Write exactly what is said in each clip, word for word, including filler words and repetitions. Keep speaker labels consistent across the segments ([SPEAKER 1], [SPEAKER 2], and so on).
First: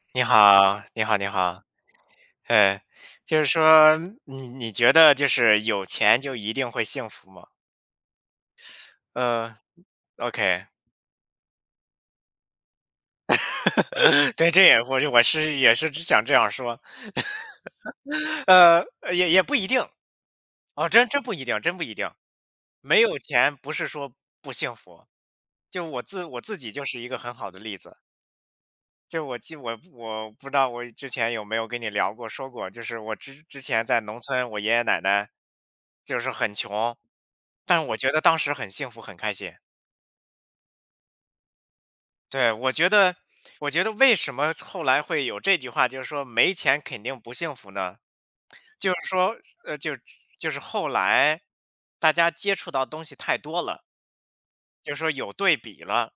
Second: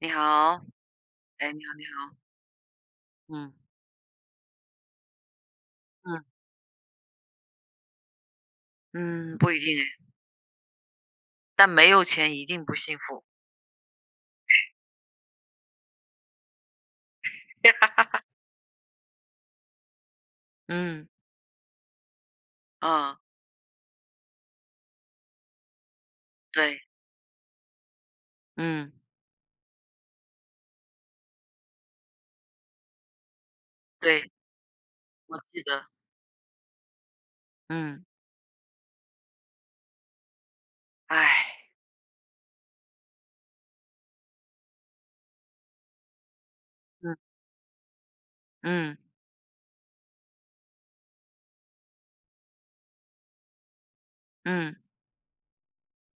[SPEAKER 1] 你
[SPEAKER 2] 你
[SPEAKER 1] 好。
[SPEAKER 2] 好，你好，你
[SPEAKER 1] 哎，你
[SPEAKER 2] 好，
[SPEAKER 1] 好，你好。
[SPEAKER 2] 哎，就是
[SPEAKER 1] 嗯
[SPEAKER 2] 说，你你觉得就是有钱
[SPEAKER 1] 嗯
[SPEAKER 2] 就一定会幸福吗？
[SPEAKER 1] 嗯，不
[SPEAKER 2] 呃
[SPEAKER 1] 一定哎，
[SPEAKER 2] ，OK，
[SPEAKER 1] 但没有钱一定不幸福。
[SPEAKER 2] 对，这也我我是也是只想这样说，呃，也也不一定，哦，真
[SPEAKER 1] 嗯
[SPEAKER 2] 真不一定，真不一定，没有
[SPEAKER 1] 啊。
[SPEAKER 2] 钱不是说不幸福，就我自我自己
[SPEAKER 1] 对。
[SPEAKER 2] 就是一个很好的例子。
[SPEAKER 1] 嗯。
[SPEAKER 2] 就我记我我不知道我之前有没有跟你聊过说过，就是我之之前在农
[SPEAKER 1] 对，
[SPEAKER 2] 村，我爷爷奶奶
[SPEAKER 1] 我记得。
[SPEAKER 2] 就是很穷，但我
[SPEAKER 1] 嗯。
[SPEAKER 2] 觉得当时很幸福很开心。
[SPEAKER 1] 哎。
[SPEAKER 2] 对，我觉得我觉得为什么后来会有这句话，就是说没钱肯定不
[SPEAKER 1] 嗯
[SPEAKER 2] 幸福呢？就
[SPEAKER 1] 嗯
[SPEAKER 2] 是说，呃，就就是后来大家接触到东西太多了，
[SPEAKER 1] 嗯
[SPEAKER 2] 就是说有对比了，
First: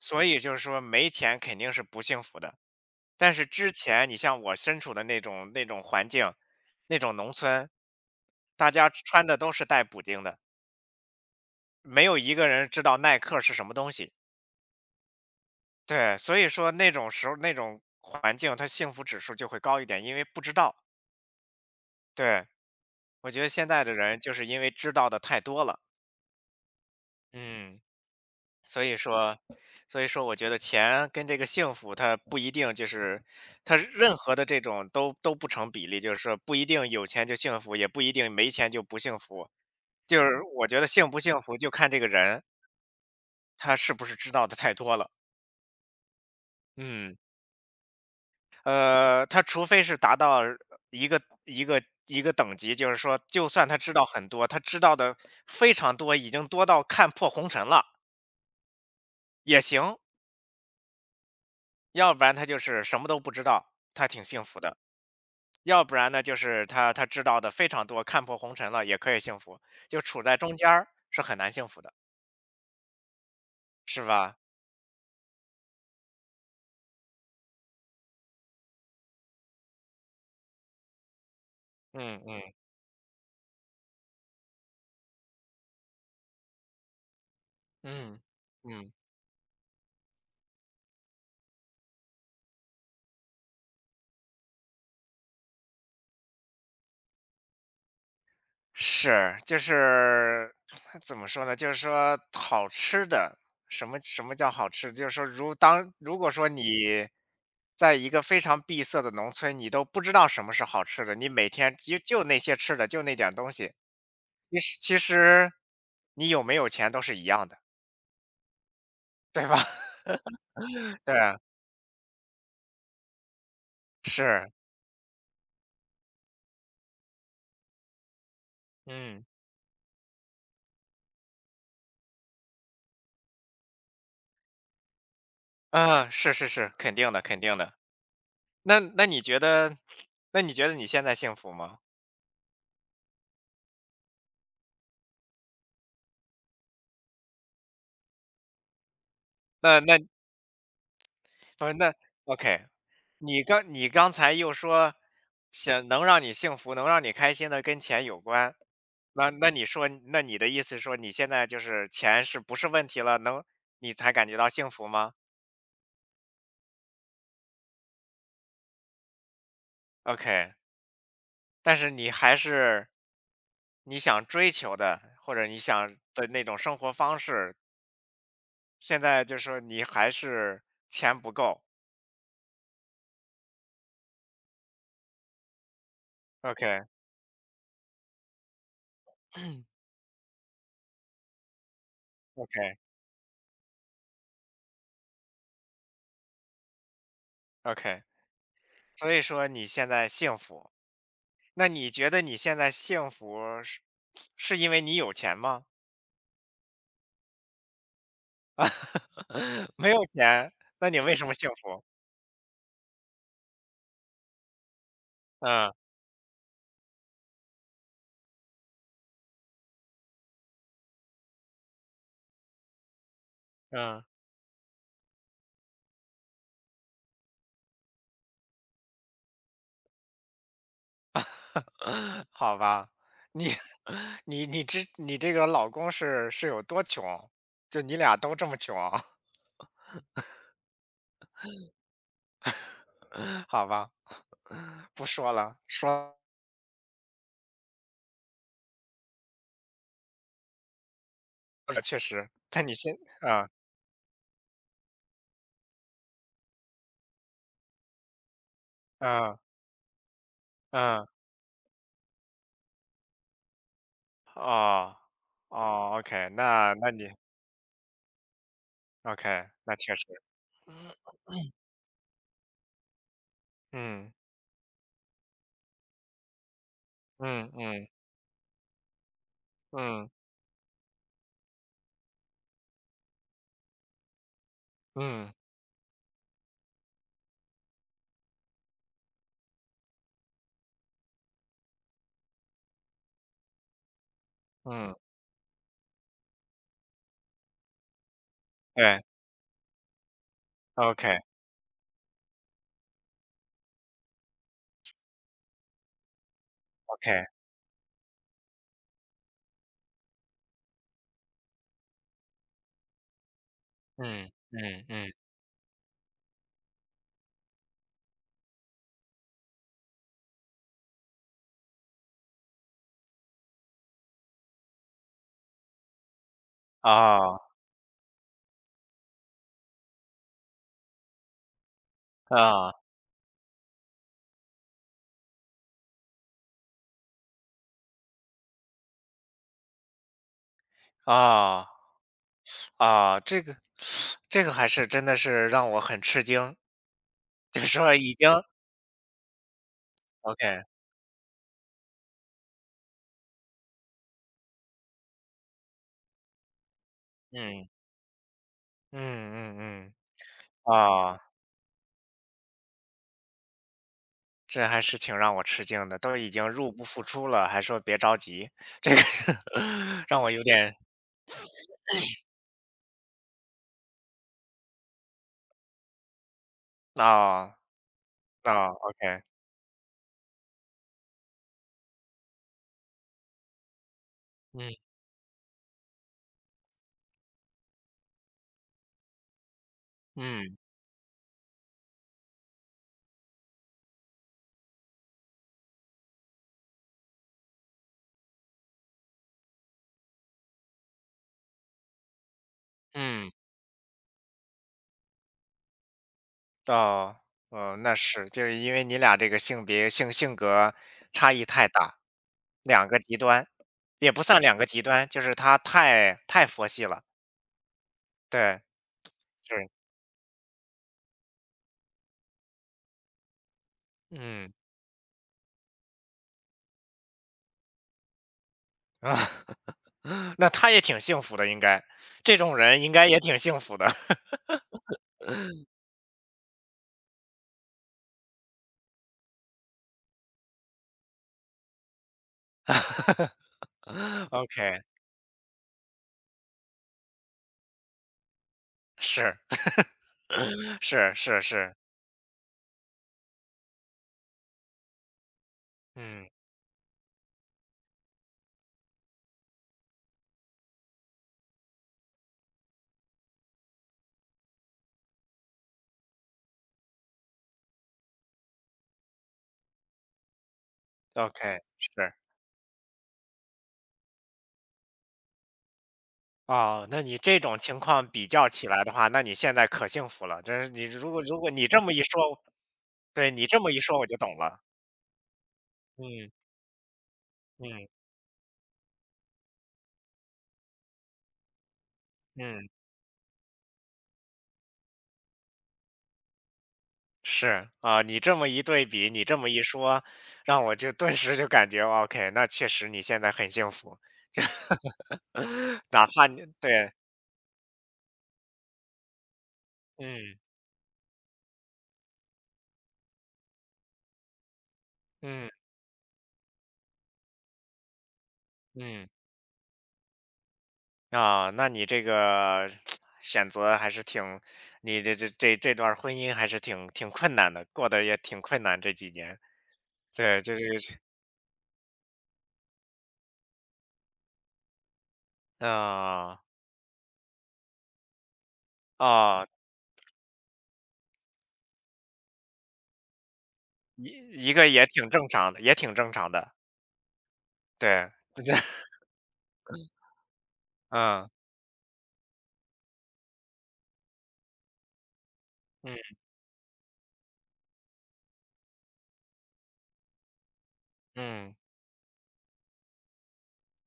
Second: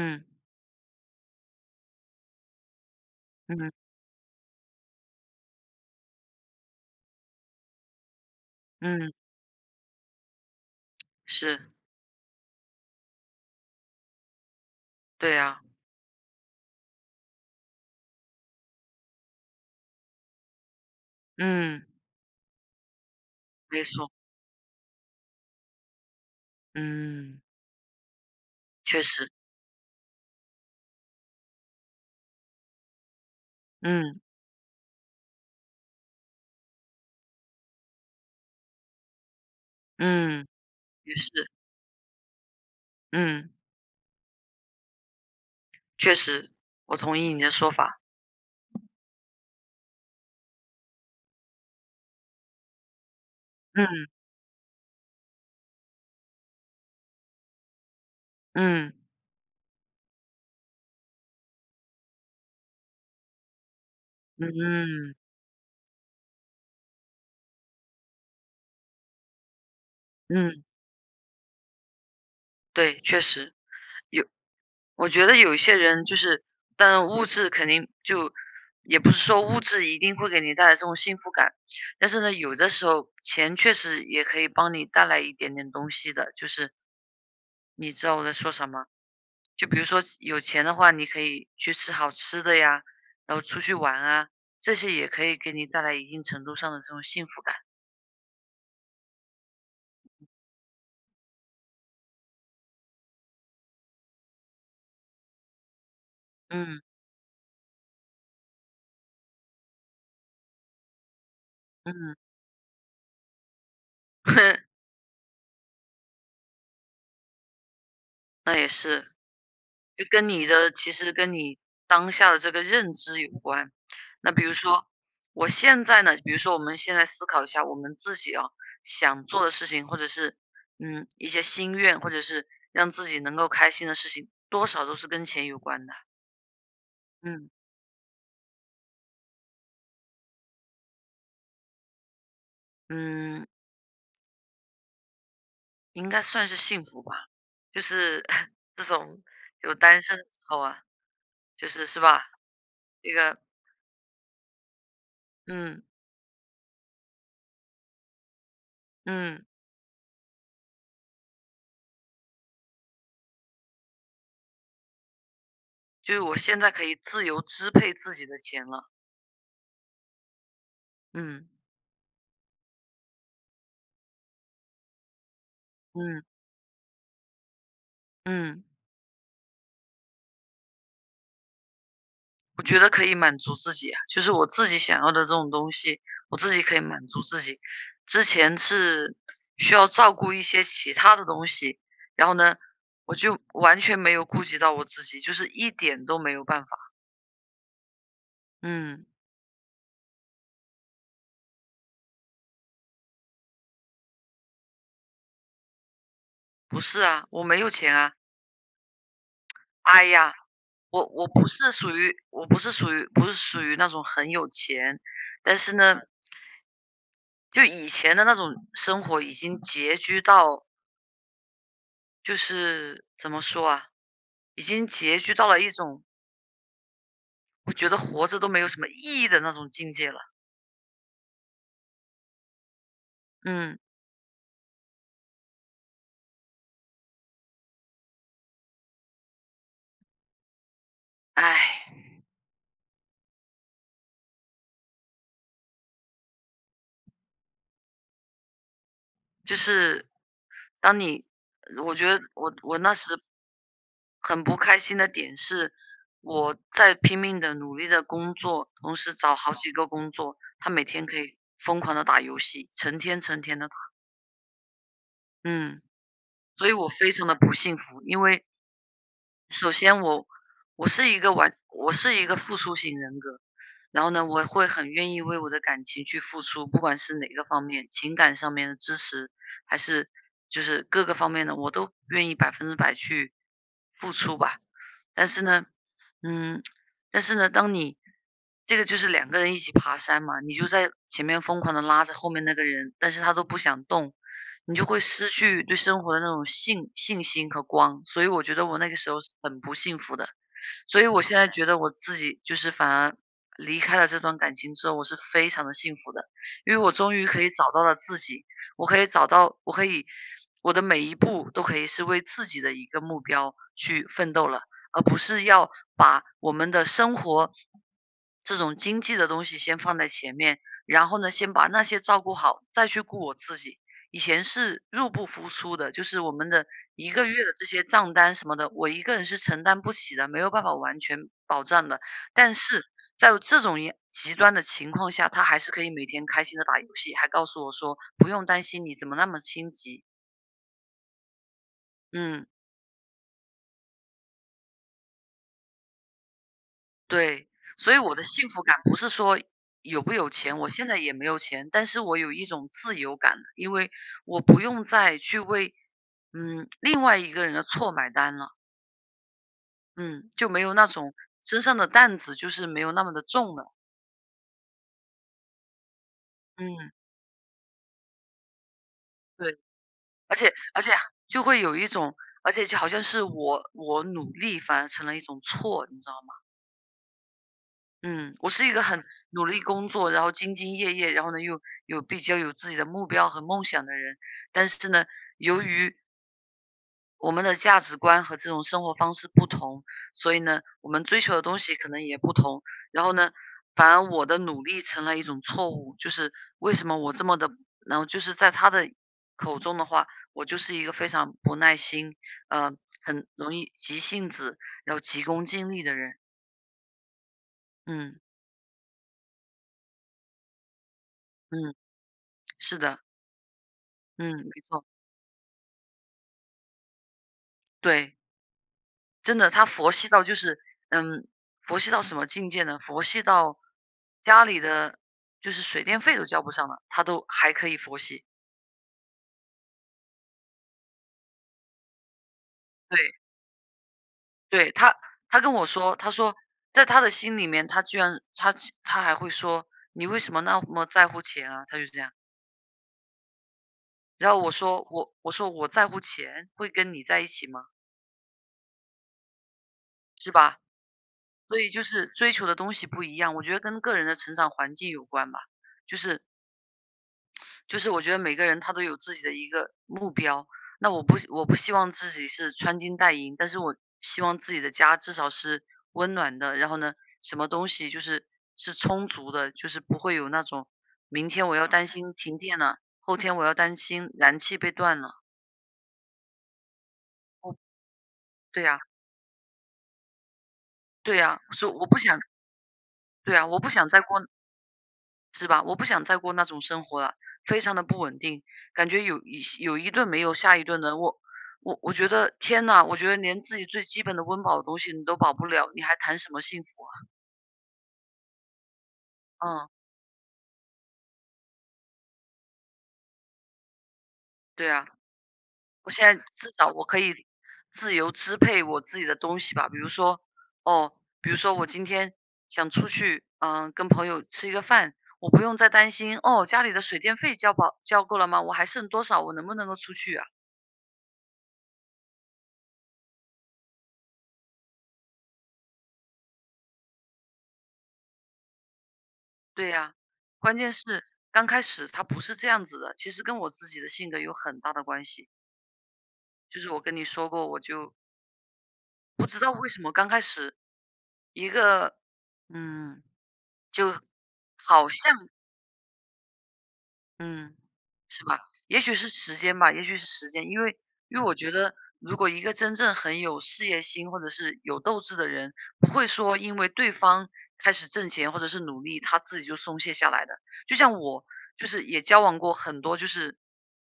[SPEAKER 2] 所以就是说没钱肯定是不幸福的。但是
[SPEAKER 1] 嗯
[SPEAKER 2] 之前你像我身处的那种那种环境，那种农村，大家
[SPEAKER 1] 嗯。
[SPEAKER 2] 穿的都是带补丁的，
[SPEAKER 1] 是。
[SPEAKER 2] 没有一个人知道耐克是什么东西。
[SPEAKER 1] 对啊。
[SPEAKER 2] 对，所以说那种时候那种环境，它幸福指数就会高一点，因为不知道。
[SPEAKER 1] 嗯。
[SPEAKER 2] 对，我觉得现在
[SPEAKER 1] 没
[SPEAKER 2] 的
[SPEAKER 1] 错。
[SPEAKER 2] 人就是因为知道的太多了，
[SPEAKER 1] 嗯。
[SPEAKER 2] 嗯，所以
[SPEAKER 1] 确实。
[SPEAKER 2] 说，所以说我觉得钱跟这个幸福它不一定就是，它任
[SPEAKER 1] 嗯
[SPEAKER 2] 何的这种都都不成比例，就是说不一定有钱就幸福，也不一定没钱就不幸福。就是
[SPEAKER 1] 嗯。
[SPEAKER 2] 我觉得幸
[SPEAKER 1] 也
[SPEAKER 2] 不
[SPEAKER 1] 是。
[SPEAKER 2] 幸福就看这个人，
[SPEAKER 1] 嗯。
[SPEAKER 2] 他是不是知道的太多了。
[SPEAKER 1] 确实。我
[SPEAKER 2] 嗯。
[SPEAKER 1] 同意你的说法。
[SPEAKER 2] 呃，他除非是达到一个一个一个等级，就是说就算他知道
[SPEAKER 1] 嗯
[SPEAKER 2] 很多，他知道的非常多，已经多到看破红尘了，
[SPEAKER 1] 嗯
[SPEAKER 2] 也行。要不然他就是什么都不知道，他挺幸
[SPEAKER 1] 嗯
[SPEAKER 2] 福的；
[SPEAKER 1] 嗯
[SPEAKER 2] 要不然呢，就是他他知道的非常多，看破红尘了，也可以幸福。就处在中
[SPEAKER 1] 嗯。
[SPEAKER 2] 间儿是很难幸福的，
[SPEAKER 1] 对，确实
[SPEAKER 2] 是
[SPEAKER 1] 有。
[SPEAKER 2] 吧？
[SPEAKER 1] 我觉得有一些人就是，当然物质肯定就也不是说物质一定会给你带来这种幸福感，但
[SPEAKER 2] 嗯
[SPEAKER 1] 是呢，
[SPEAKER 2] 嗯
[SPEAKER 1] 有的时候钱确实也可以帮你带来一点点东西的，就是你知道
[SPEAKER 2] 嗯。
[SPEAKER 1] 我在说什么？
[SPEAKER 2] 嗯。
[SPEAKER 1] 就比如说有钱的话，你可以去吃好吃的呀，然后出去玩啊，这些也可以给你带来一定程度上的这种幸福感。
[SPEAKER 2] 是，就是怎么说呢？就是说好吃的，什么什么叫好吃？就是说如当如果说
[SPEAKER 1] 嗯
[SPEAKER 2] 你在一个非常闭塞的农村，你都不知道什么是好吃的，你每天就
[SPEAKER 1] 嗯。
[SPEAKER 2] 就那些吃的，就那点儿东西，其实 其实你有没有钱都是一样的，
[SPEAKER 1] 那也是。
[SPEAKER 2] 对吧？
[SPEAKER 1] 就跟你的其 实
[SPEAKER 2] 对
[SPEAKER 1] 跟
[SPEAKER 2] 啊，
[SPEAKER 1] 你当下的这个认知有关。那比
[SPEAKER 2] 是，
[SPEAKER 1] 如说，我现在呢，比如说我们现在思考一下我们自己啊，
[SPEAKER 2] 嗯
[SPEAKER 1] 想做的事情，或者是嗯一些心愿，或者是让自己能够开心的事情，多少都是跟钱有关的。
[SPEAKER 2] 啊，是是是，肯定的，肯
[SPEAKER 1] 嗯
[SPEAKER 2] 定的。那那你觉得，那你觉得你现在幸福吗？
[SPEAKER 1] 嗯，应该算是幸福吧。就是 这种有
[SPEAKER 2] 那那
[SPEAKER 1] 单身的时候啊，
[SPEAKER 2] 不
[SPEAKER 1] 就
[SPEAKER 2] 是，
[SPEAKER 1] 是
[SPEAKER 2] 那
[SPEAKER 1] 是吧？
[SPEAKER 2] OK，
[SPEAKER 1] 这个。
[SPEAKER 2] 你刚你刚才又说
[SPEAKER 1] 嗯
[SPEAKER 2] 想能让你幸福、能让你开心的跟钱有关，那
[SPEAKER 1] 嗯。
[SPEAKER 2] 那你说，那你的意思说你现在就是钱是不是问题了，能你才感觉到幸福吗
[SPEAKER 1] 就是我现在可以自由支配自己的钱了。
[SPEAKER 2] ？OK，
[SPEAKER 1] 嗯
[SPEAKER 2] 但是你还是你想追求的或者你想
[SPEAKER 1] 嗯。
[SPEAKER 2] 的那种生活方式，
[SPEAKER 1] 嗯，
[SPEAKER 2] 现在就是说你还是钱不够。
[SPEAKER 1] 我觉得可以满足自己啊，就是我自己想要的这种东西，我自己
[SPEAKER 2] OK
[SPEAKER 1] 可以满足自己。之前是需要照顾一些其他的东西，然后呢，
[SPEAKER 2] OK
[SPEAKER 1] 我就完全没有顾及到我自己，就是一点都没有办法。
[SPEAKER 2] OK，
[SPEAKER 1] 嗯。
[SPEAKER 2] 所以说你现在幸福。那你觉得你现在幸福是是因为你有钱吗？
[SPEAKER 1] 不是啊，我没有钱啊。
[SPEAKER 2] 没有
[SPEAKER 1] 哎呀。
[SPEAKER 2] 钱，那你
[SPEAKER 1] 我
[SPEAKER 2] 为什
[SPEAKER 1] 我
[SPEAKER 2] 么
[SPEAKER 1] 不
[SPEAKER 2] 幸
[SPEAKER 1] 是
[SPEAKER 2] 福？
[SPEAKER 1] 属于我不是属于不是属于那种很有钱，但
[SPEAKER 2] 嗯
[SPEAKER 1] 是呢，就以前的那种生活已经拮据到，就是怎么说啊？
[SPEAKER 2] 嗯，
[SPEAKER 1] 已经拮据到了一种我觉得活着都没有什么意义的那种境界了。
[SPEAKER 2] 好吧，你
[SPEAKER 1] 嗯，
[SPEAKER 2] 你你之你这个老公是是有多穷？就你俩都这么穷啊？
[SPEAKER 1] 唉，
[SPEAKER 2] 好吧，不说了，说
[SPEAKER 1] 就是当你
[SPEAKER 2] 了
[SPEAKER 1] 我
[SPEAKER 2] 确
[SPEAKER 1] 觉得
[SPEAKER 2] 实。
[SPEAKER 1] 我
[SPEAKER 2] 那你
[SPEAKER 1] 我那
[SPEAKER 2] 先，
[SPEAKER 1] 时
[SPEAKER 2] 嗯
[SPEAKER 1] 很不开心的点是，我在拼命的努力的工作，同时找
[SPEAKER 2] 嗯
[SPEAKER 1] 好几个工作，他每
[SPEAKER 2] 嗯，
[SPEAKER 1] 天可以疯狂的打游戏，成天成天的打。
[SPEAKER 2] 哦
[SPEAKER 1] 嗯，
[SPEAKER 2] 哦，OK，
[SPEAKER 1] 所以
[SPEAKER 2] 那
[SPEAKER 1] 我
[SPEAKER 2] 那你
[SPEAKER 1] 非常的不幸福，因为
[SPEAKER 2] OK，
[SPEAKER 1] 首
[SPEAKER 2] 那确
[SPEAKER 1] 先
[SPEAKER 2] 实，
[SPEAKER 1] 我我是一个 完我是一个付出型人格，然后
[SPEAKER 2] 嗯
[SPEAKER 1] 呢，我会很愿意为我的感情去付出，不管是哪个
[SPEAKER 2] 嗯
[SPEAKER 1] 方
[SPEAKER 2] 嗯
[SPEAKER 1] 面，情感上面的支持，还
[SPEAKER 2] 嗯。
[SPEAKER 1] 是就是各个方面的，我都愿意百分之百去付出吧。但
[SPEAKER 2] 嗯，
[SPEAKER 1] 是呢，嗯，但是呢，当你这个就是两个人一起爬山嘛，你就在前面疯狂的拉着后面那个人，但是他都不想动，你就
[SPEAKER 2] 嗯，
[SPEAKER 1] 会失去对生活的那种信信心和光，所以我觉得我那个
[SPEAKER 2] 对
[SPEAKER 1] 时候是很不幸福的。所以
[SPEAKER 2] ，OK，OK，
[SPEAKER 1] 我现在觉得我自己就是反而离开了这段感情之后，我是非常的幸福的，因为我终于可以找到了自己，我可以找到我可以我的每一步都可以是为自己的一个目标去
[SPEAKER 2] 嗯，
[SPEAKER 1] 奋斗了，
[SPEAKER 2] 嗯，
[SPEAKER 1] 而
[SPEAKER 2] 嗯，
[SPEAKER 1] 不是要把我们的生活这种经济的东西先放在前面，然后呢，先把那些照顾好，再去顾我自己。以前是入不敷出的，就是我们的一个
[SPEAKER 2] 哦，
[SPEAKER 1] 月的这些账单什么的，我一个人是承担不起的，没有办法完全保障的。但
[SPEAKER 2] 啊，
[SPEAKER 1] 是在这种也极端的情况下，他还是可以每天开心的打游戏，还告诉我说不用担心，你怎么那么心急？
[SPEAKER 2] 啊，
[SPEAKER 1] 嗯，
[SPEAKER 2] 啊，这个 这个还是真的是让我很吃惊，
[SPEAKER 1] 对，
[SPEAKER 2] 就是
[SPEAKER 1] 所
[SPEAKER 2] 说
[SPEAKER 1] 以
[SPEAKER 2] 已
[SPEAKER 1] 我的
[SPEAKER 2] 经
[SPEAKER 1] 幸福感不是说有不有钱，
[SPEAKER 2] OK，
[SPEAKER 1] 我现在也没有钱，但是我有一种自由感，因为我不用再去为嗯另外一个人的
[SPEAKER 2] 嗯，
[SPEAKER 1] 错买单了，
[SPEAKER 2] 嗯嗯嗯，
[SPEAKER 1] 嗯，就没有那种
[SPEAKER 2] 啊，
[SPEAKER 1] 身上的担子就是没有那么的重了。
[SPEAKER 2] 这还是挺让我吃惊的，都已经入不
[SPEAKER 1] 嗯。
[SPEAKER 2] 敷出了，还说别着急，这个
[SPEAKER 1] 对，
[SPEAKER 2] 让我
[SPEAKER 1] 而
[SPEAKER 2] 有
[SPEAKER 1] 且
[SPEAKER 2] 点，
[SPEAKER 1] 而且就会有一种而且就好像是我我努力反而成了一种错，你知道吗？
[SPEAKER 2] 啊，
[SPEAKER 1] 嗯，我是
[SPEAKER 2] 啊
[SPEAKER 1] 一个很
[SPEAKER 2] ，OK，
[SPEAKER 1] 努力工作，然后兢兢业业，然后呢又有比较有自己的目标和梦想的人，但
[SPEAKER 2] 嗯
[SPEAKER 1] 是呢，由于我们的价值观和这种生活方式不同，所以
[SPEAKER 2] 嗯
[SPEAKER 1] 呢，我们追求的东西可能也不同。然后呢，反而我的努力成了一种错误，就是为什么我这么的，然后就是在他的口中的话，我就是一个非常不耐心，呃，很
[SPEAKER 2] 嗯。
[SPEAKER 1] 容易急性子，然后急功近利的人。
[SPEAKER 2] 哦，嗯，那
[SPEAKER 1] 嗯
[SPEAKER 2] 是，就是因为你俩这个性别性性格差异太
[SPEAKER 1] 嗯，
[SPEAKER 2] 大，
[SPEAKER 1] 是
[SPEAKER 2] 两个
[SPEAKER 1] 的。
[SPEAKER 2] 极端，也不
[SPEAKER 1] 嗯，
[SPEAKER 2] 算两
[SPEAKER 1] 没
[SPEAKER 2] 个极
[SPEAKER 1] 错，
[SPEAKER 2] 端，就是他太太佛系了，
[SPEAKER 1] 对。
[SPEAKER 2] 对，
[SPEAKER 1] 真的，他
[SPEAKER 2] 是，
[SPEAKER 1] 佛系到就是。嗯。佛系到什么境界呢？佛系到家
[SPEAKER 2] 嗯，
[SPEAKER 1] 里的就是水电费都交不上了，他都还可以佛系。
[SPEAKER 2] 那他也挺幸福的，应该，这种人应
[SPEAKER 1] 对，
[SPEAKER 2] 该也挺幸福的
[SPEAKER 1] 对，他他跟我说，他说在他的心里面，他居然他他还会说："你为什么那么在乎钱啊？"他就这样。然后我
[SPEAKER 2] ，OK，
[SPEAKER 1] 说："我我说我在乎钱，会跟你在一起吗？
[SPEAKER 2] 是
[SPEAKER 1] 是吧？"
[SPEAKER 2] 是是
[SPEAKER 1] 所以
[SPEAKER 2] 是，
[SPEAKER 1] 就是追求的东西不一样，我觉得跟个人的成长环境有关吧。就是
[SPEAKER 2] 嗯
[SPEAKER 1] 就是我觉得每个人他都有自己的一个目标，那我不我不希望自己是穿金戴银，但是我希望自己的家至少是温暖的，然后呢，什么东西就是是充足的，就是不会有那种明天我
[SPEAKER 2] ，OK，
[SPEAKER 1] 要担心
[SPEAKER 2] 是。
[SPEAKER 1] 停电了，后天我要担心燃气被断了。
[SPEAKER 2] 哦，那你这
[SPEAKER 1] 哦，
[SPEAKER 2] 种情况比较
[SPEAKER 1] 对
[SPEAKER 2] 起
[SPEAKER 1] 呀，
[SPEAKER 2] 来的话，那你现在可幸福了。真是你如
[SPEAKER 1] 对
[SPEAKER 2] 果如
[SPEAKER 1] 呀，
[SPEAKER 2] 果你
[SPEAKER 1] 所以
[SPEAKER 2] 这
[SPEAKER 1] 我
[SPEAKER 2] 么一
[SPEAKER 1] 不想
[SPEAKER 2] 说，对
[SPEAKER 1] 对
[SPEAKER 2] 你
[SPEAKER 1] 呀，
[SPEAKER 2] 这
[SPEAKER 1] 我不
[SPEAKER 2] 么一
[SPEAKER 1] 想
[SPEAKER 2] 说，
[SPEAKER 1] 再
[SPEAKER 2] 我就
[SPEAKER 1] 过
[SPEAKER 2] 懂了。
[SPEAKER 1] 是吧？我不想再
[SPEAKER 2] 嗯
[SPEAKER 1] 过那种生活了，非常的
[SPEAKER 2] 嗯
[SPEAKER 1] 不稳定，感觉有一有一顿没有下一顿的。我我我觉得天
[SPEAKER 2] 嗯，
[SPEAKER 1] 呐，我觉得连自己最基本的温饱的东西你都保不了，你还谈什么幸福啊？
[SPEAKER 2] 是啊，你这么一对比，你这么一
[SPEAKER 1] 嗯，
[SPEAKER 2] 说，让我就顿时就感觉 OK，那确实你现在很幸福，
[SPEAKER 1] 对啊，我现
[SPEAKER 2] 哪
[SPEAKER 1] 在
[SPEAKER 2] 怕你
[SPEAKER 1] 至少我
[SPEAKER 2] 对，
[SPEAKER 1] 可以自由支配我自己的东西吧，比如说
[SPEAKER 2] 嗯
[SPEAKER 1] 哦，比如说我今天想出去，嗯、跟朋友吃一个饭。我不用
[SPEAKER 2] 嗯
[SPEAKER 1] 再担心哦，家里的水电费交保交够了吗？我还剩多
[SPEAKER 2] 嗯
[SPEAKER 1] 少？我能不能够出去啊？
[SPEAKER 2] 啊，那你这个 选择还是挺，你的这这这段婚姻还是挺挺困难的，过得也挺困难这几年，
[SPEAKER 1] 对呀，
[SPEAKER 2] 对，就
[SPEAKER 1] 关
[SPEAKER 2] 是
[SPEAKER 1] 键是刚开始他不是这样子的，其实跟我自己的性格有很大的关系。
[SPEAKER 2] 啊
[SPEAKER 1] 就是我跟你说过，我就不知
[SPEAKER 2] 啊，
[SPEAKER 1] 道为什么刚开始一个，嗯，就
[SPEAKER 2] 一一个也
[SPEAKER 1] 好
[SPEAKER 2] 挺正
[SPEAKER 1] 像。
[SPEAKER 2] 常的，也挺正常的，
[SPEAKER 1] 嗯。
[SPEAKER 2] 对，
[SPEAKER 1] 是吧？也许是时间吧，也许是时间，因为因为
[SPEAKER 2] 嗯
[SPEAKER 1] 我觉得，如果一个真正很有事业心或者是有斗志的人，不会
[SPEAKER 2] 嗯
[SPEAKER 1] 说因为对方开始挣钱或者是努力，他自己就松懈下来的。就像我，
[SPEAKER 2] 嗯
[SPEAKER 1] 就是也交往过很多就是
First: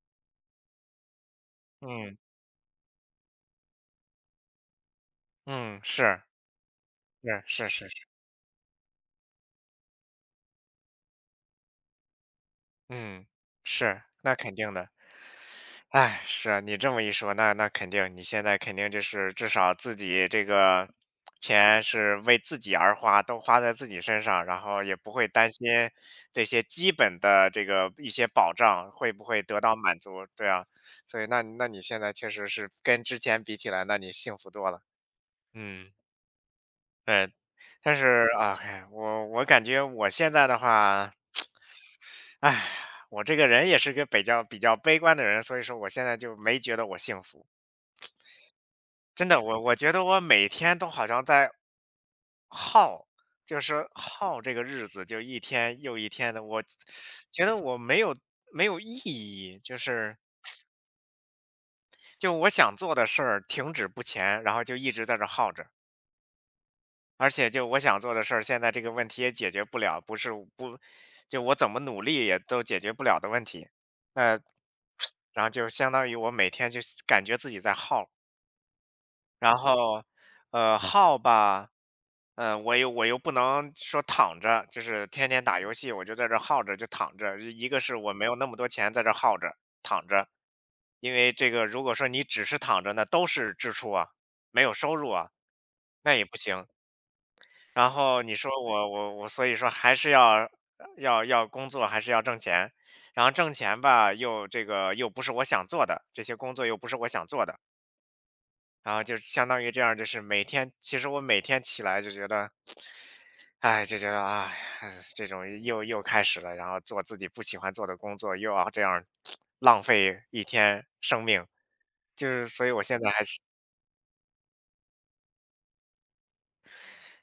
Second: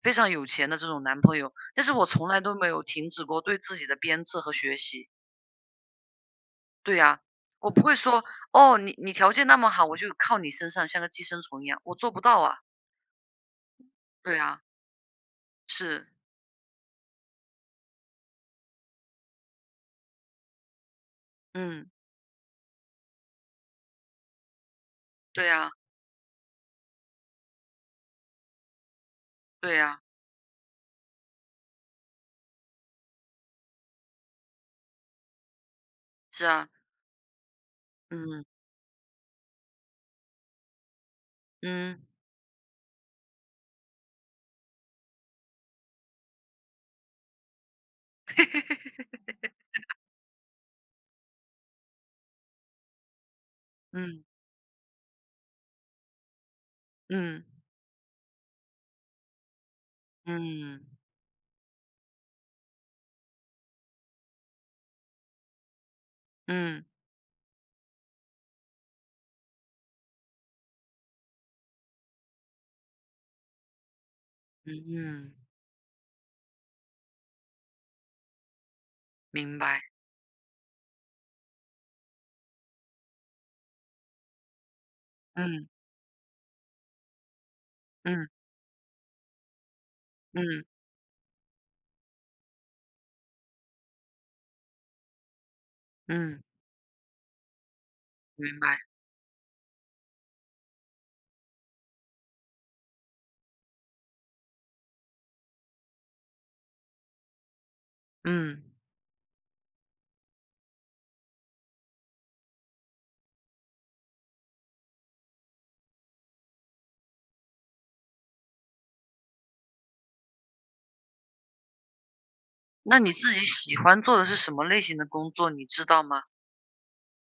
[SPEAKER 1] 非常有钱的这种男朋友，但是我
[SPEAKER 2] 嗯。
[SPEAKER 1] 从来都没有停止过对自己的鞭策和学习。
[SPEAKER 2] 嗯，是，
[SPEAKER 1] 对呀，
[SPEAKER 2] 是是
[SPEAKER 1] 我不
[SPEAKER 2] 是
[SPEAKER 1] 会
[SPEAKER 2] 是，
[SPEAKER 1] 说哦，你你条件那么好，我就靠你身上像个寄生虫一样，我做不到啊。
[SPEAKER 2] 嗯，是，那
[SPEAKER 1] 对
[SPEAKER 2] 肯
[SPEAKER 1] 啊。
[SPEAKER 2] 定的。
[SPEAKER 1] 是。
[SPEAKER 2] 哎，是啊，你这么一说，那那肯定，你现在肯定就是至少自己这个钱
[SPEAKER 1] 嗯。
[SPEAKER 2] 是为自己而花，都花在自己身上，然后也不会
[SPEAKER 1] 对
[SPEAKER 2] 担
[SPEAKER 1] 啊。
[SPEAKER 2] 心这些基本的这个一些保障会不会得到
[SPEAKER 1] 对
[SPEAKER 2] 满
[SPEAKER 1] 呀。
[SPEAKER 2] 足，对啊。所以那那你现在确实是跟之前比起来，那你幸福多了。嗯，
[SPEAKER 1] 是啊。
[SPEAKER 2] 对。但是，
[SPEAKER 1] 嗯。
[SPEAKER 2] 啊，唉，我我感觉我现在的话
[SPEAKER 1] 嗯
[SPEAKER 2] 唉，我这个人也是个比较比较悲观的人，所以说我现在就没觉得我幸福。真的，我我觉得我每天都好像在耗，就是
[SPEAKER 1] 嗯，
[SPEAKER 2] 耗这个日子，就一天又一天的。我
[SPEAKER 1] 嗯，
[SPEAKER 2] 觉得我没有没有意义，就是
[SPEAKER 1] 嗯，
[SPEAKER 2] 就我想做的事儿停止不前，然后就一直在这耗着。
[SPEAKER 1] 嗯，
[SPEAKER 2] 而且就我想做的事儿，现在这个问题也解决不了，不是不，就我怎么努力也都解决不了的问题。那。
[SPEAKER 1] 嗯嗯，
[SPEAKER 2] 然后就相当于我每天就是感觉自己在耗，然
[SPEAKER 1] 明白。
[SPEAKER 2] 后，呃，耗吧，嗯，我又我又不能说躺着，就是天天打
[SPEAKER 1] 嗯。
[SPEAKER 2] 游戏，我就在这儿耗着，就躺着。一个是我没
[SPEAKER 1] 嗯。
[SPEAKER 2] 有那么多钱在这儿耗着躺着，
[SPEAKER 1] 嗯。
[SPEAKER 2] 因为这个如果说你只是躺着那都是支出啊，没有收入啊，那也不
[SPEAKER 1] 嗯，
[SPEAKER 2] 行。然后你说
[SPEAKER 1] 明白。
[SPEAKER 2] 我我我，所以说还是要要要工作，还是要挣钱，然后挣钱吧，又这个又不是我想做的，这些工作又不是我想做的，
[SPEAKER 1] 嗯。
[SPEAKER 2] 然后就相当于这样，就是每天，其实我每天起来就觉得，哎，就觉得啊，唉这种又又开始了，然后做自己不喜欢做的工作，又要这样浪费一天生命，就是所以我
[SPEAKER 1] 那
[SPEAKER 2] 现在
[SPEAKER 1] 你
[SPEAKER 2] 还
[SPEAKER 1] 自
[SPEAKER 2] 是。
[SPEAKER 1] 己喜欢做的是什么类型的工作，你知道吗？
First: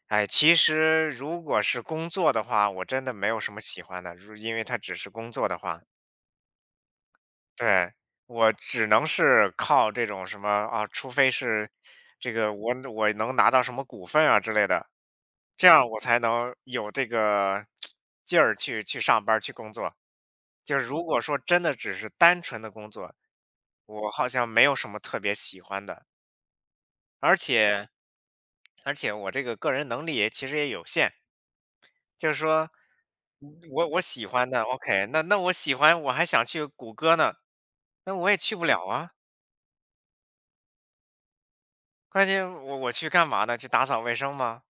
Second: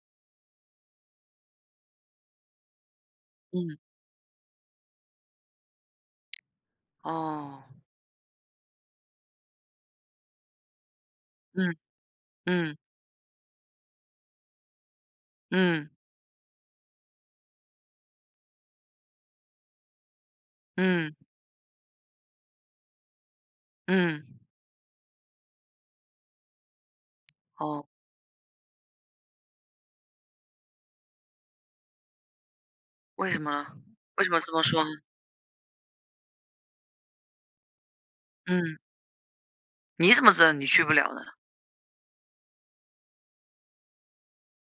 [SPEAKER 2] 哎，其实如果是工作的话，我真的没有什么
[SPEAKER 1] 嗯。
[SPEAKER 2] 喜欢的，如因为它只是工作的话，
[SPEAKER 1] 哦。
[SPEAKER 2] 对，我只能是靠这种什么啊，除非是
[SPEAKER 1] 嗯。
[SPEAKER 2] 这个我
[SPEAKER 1] 嗯。
[SPEAKER 2] 我能拿到什么股份啊之类的，这样
[SPEAKER 1] 嗯。
[SPEAKER 2] 我才能有这个劲儿去去上班儿去工作。就是如
[SPEAKER 1] 嗯。
[SPEAKER 2] 果说真的只是单纯的工作，我
[SPEAKER 1] 嗯。
[SPEAKER 2] 好像没有什么特别喜欢的，而
[SPEAKER 1] 哦，
[SPEAKER 2] 且而且我这个个人能力也其实也有限，就是说，
[SPEAKER 1] 为什么
[SPEAKER 2] 嗯
[SPEAKER 1] 呢？
[SPEAKER 2] 我我
[SPEAKER 1] 为
[SPEAKER 2] 喜
[SPEAKER 1] 什么
[SPEAKER 2] 欢
[SPEAKER 1] 这
[SPEAKER 2] 的
[SPEAKER 1] 么说呢？
[SPEAKER 2] ，OK，那那我喜欢我还想去谷歌呢，那我也去不
[SPEAKER 1] 嗯，
[SPEAKER 2] 了啊。
[SPEAKER 1] 你怎么知道你去不了呢？
[SPEAKER 2] 关键我我去干嘛呢？去打扫卫生吗？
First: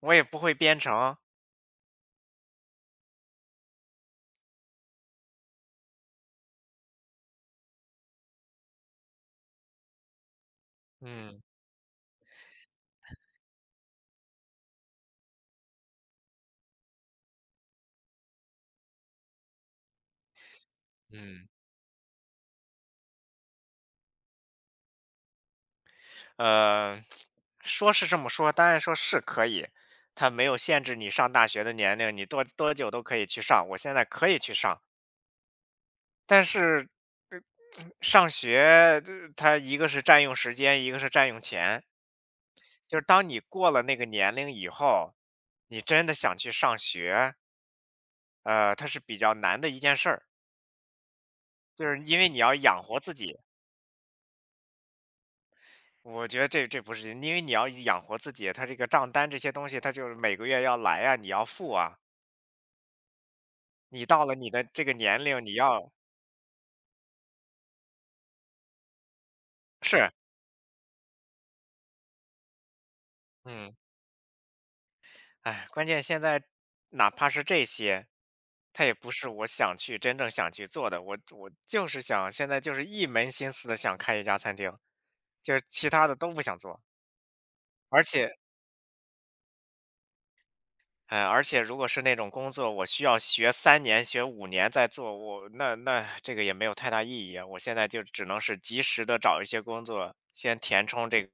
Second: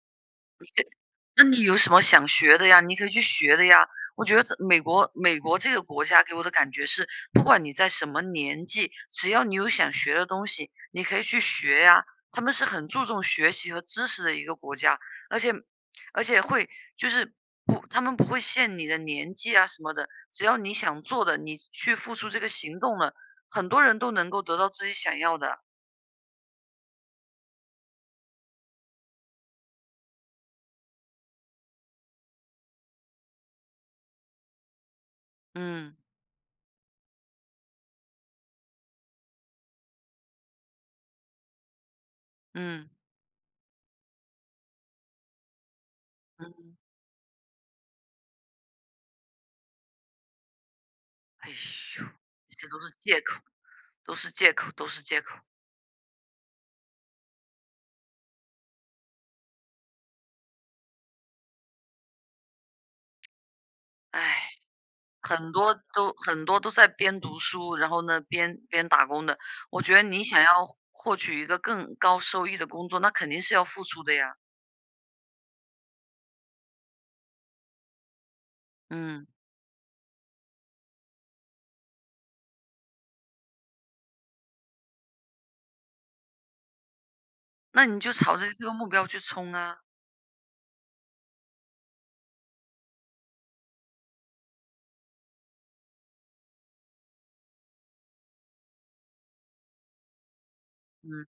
[SPEAKER 2] 我也不会编程。
[SPEAKER 1] 那你有什么想学的呀？你可以去学的呀。我觉得这美国美国这个国家给我的感觉是，不管你在什么年纪，只要你有想学的东西，你可以
[SPEAKER 2] 嗯
[SPEAKER 1] 去学呀。他们是很注重学习和知识的一个国家，而且而且会就是不，他们不会限你的年纪啊什么的，只要你想做的，
[SPEAKER 2] 嗯，
[SPEAKER 1] 你去付出这个行动了，很多人都能够得到自己想要的。
[SPEAKER 2] 呃，说是这么说，当然说是可以，它没有限制你上大学的年龄，你多多久都可以去上。我现在可以去上，
[SPEAKER 1] 嗯
[SPEAKER 2] 但是，呃上学呃它一个是占用时间，一个是占用钱。
[SPEAKER 1] 嗯
[SPEAKER 2] 就是当你过了那个年龄以后，你真的想去
[SPEAKER 1] 嗯，
[SPEAKER 2] 上学，呃，它是比较难的一件事儿，
[SPEAKER 1] 哎呦，
[SPEAKER 2] 就是因为你要
[SPEAKER 1] 这都
[SPEAKER 2] 养
[SPEAKER 1] 是
[SPEAKER 2] 活自
[SPEAKER 1] 借
[SPEAKER 2] 己。
[SPEAKER 1] 口。都是借口，都是借口。
[SPEAKER 2] 我觉得这这不是，因为你要养活自己，他这个账单这些东西，他就是每个月要来啊，你要付啊。你到了
[SPEAKER 1] 唉，
[SPEAKER 2] 你的这个年龄，
[SPEAKER 1] 很
[SPEAKER 2] 你
[SPEAKER 1] 多
[SPEAKER 2] 要
[SPEAKER 1] 都很多都在边读书，然后呢边边打工的。我觉得
[SPEAKER 2] 是，
[SPEAKER 1] 你想要获取一个更高收益的工作，那肯定是要
[SPEAKER 2] 嗯，
[SPEAKER 1] 付出的呀。
[SPEAKER 2] 哎，关键现在哪怕是这些，他也不
[SPEAKER 1] 嗯，
[SPEAKER 2] 是我想去真正想去做的。我我就是想现在就是一门心思的想开一家餐厅，就是其他的都不想做，
[SPEAKER 1] 那你
[SPEAKER 2] 而
[SPEAKER 1] 就
[SPEAKER 2] 且
[SPEAKER 1] 朝着这个目标去冲啊。
[SPEAKER 2] 哎，而且如果是那种工作，我需要学三年、学五年再做，我那那这个也没有太大意义啊。我现在就只能是及时的找一些工作，先填充这
[SPEAKER 1] 嗯。
[SPEAKER 2] 个。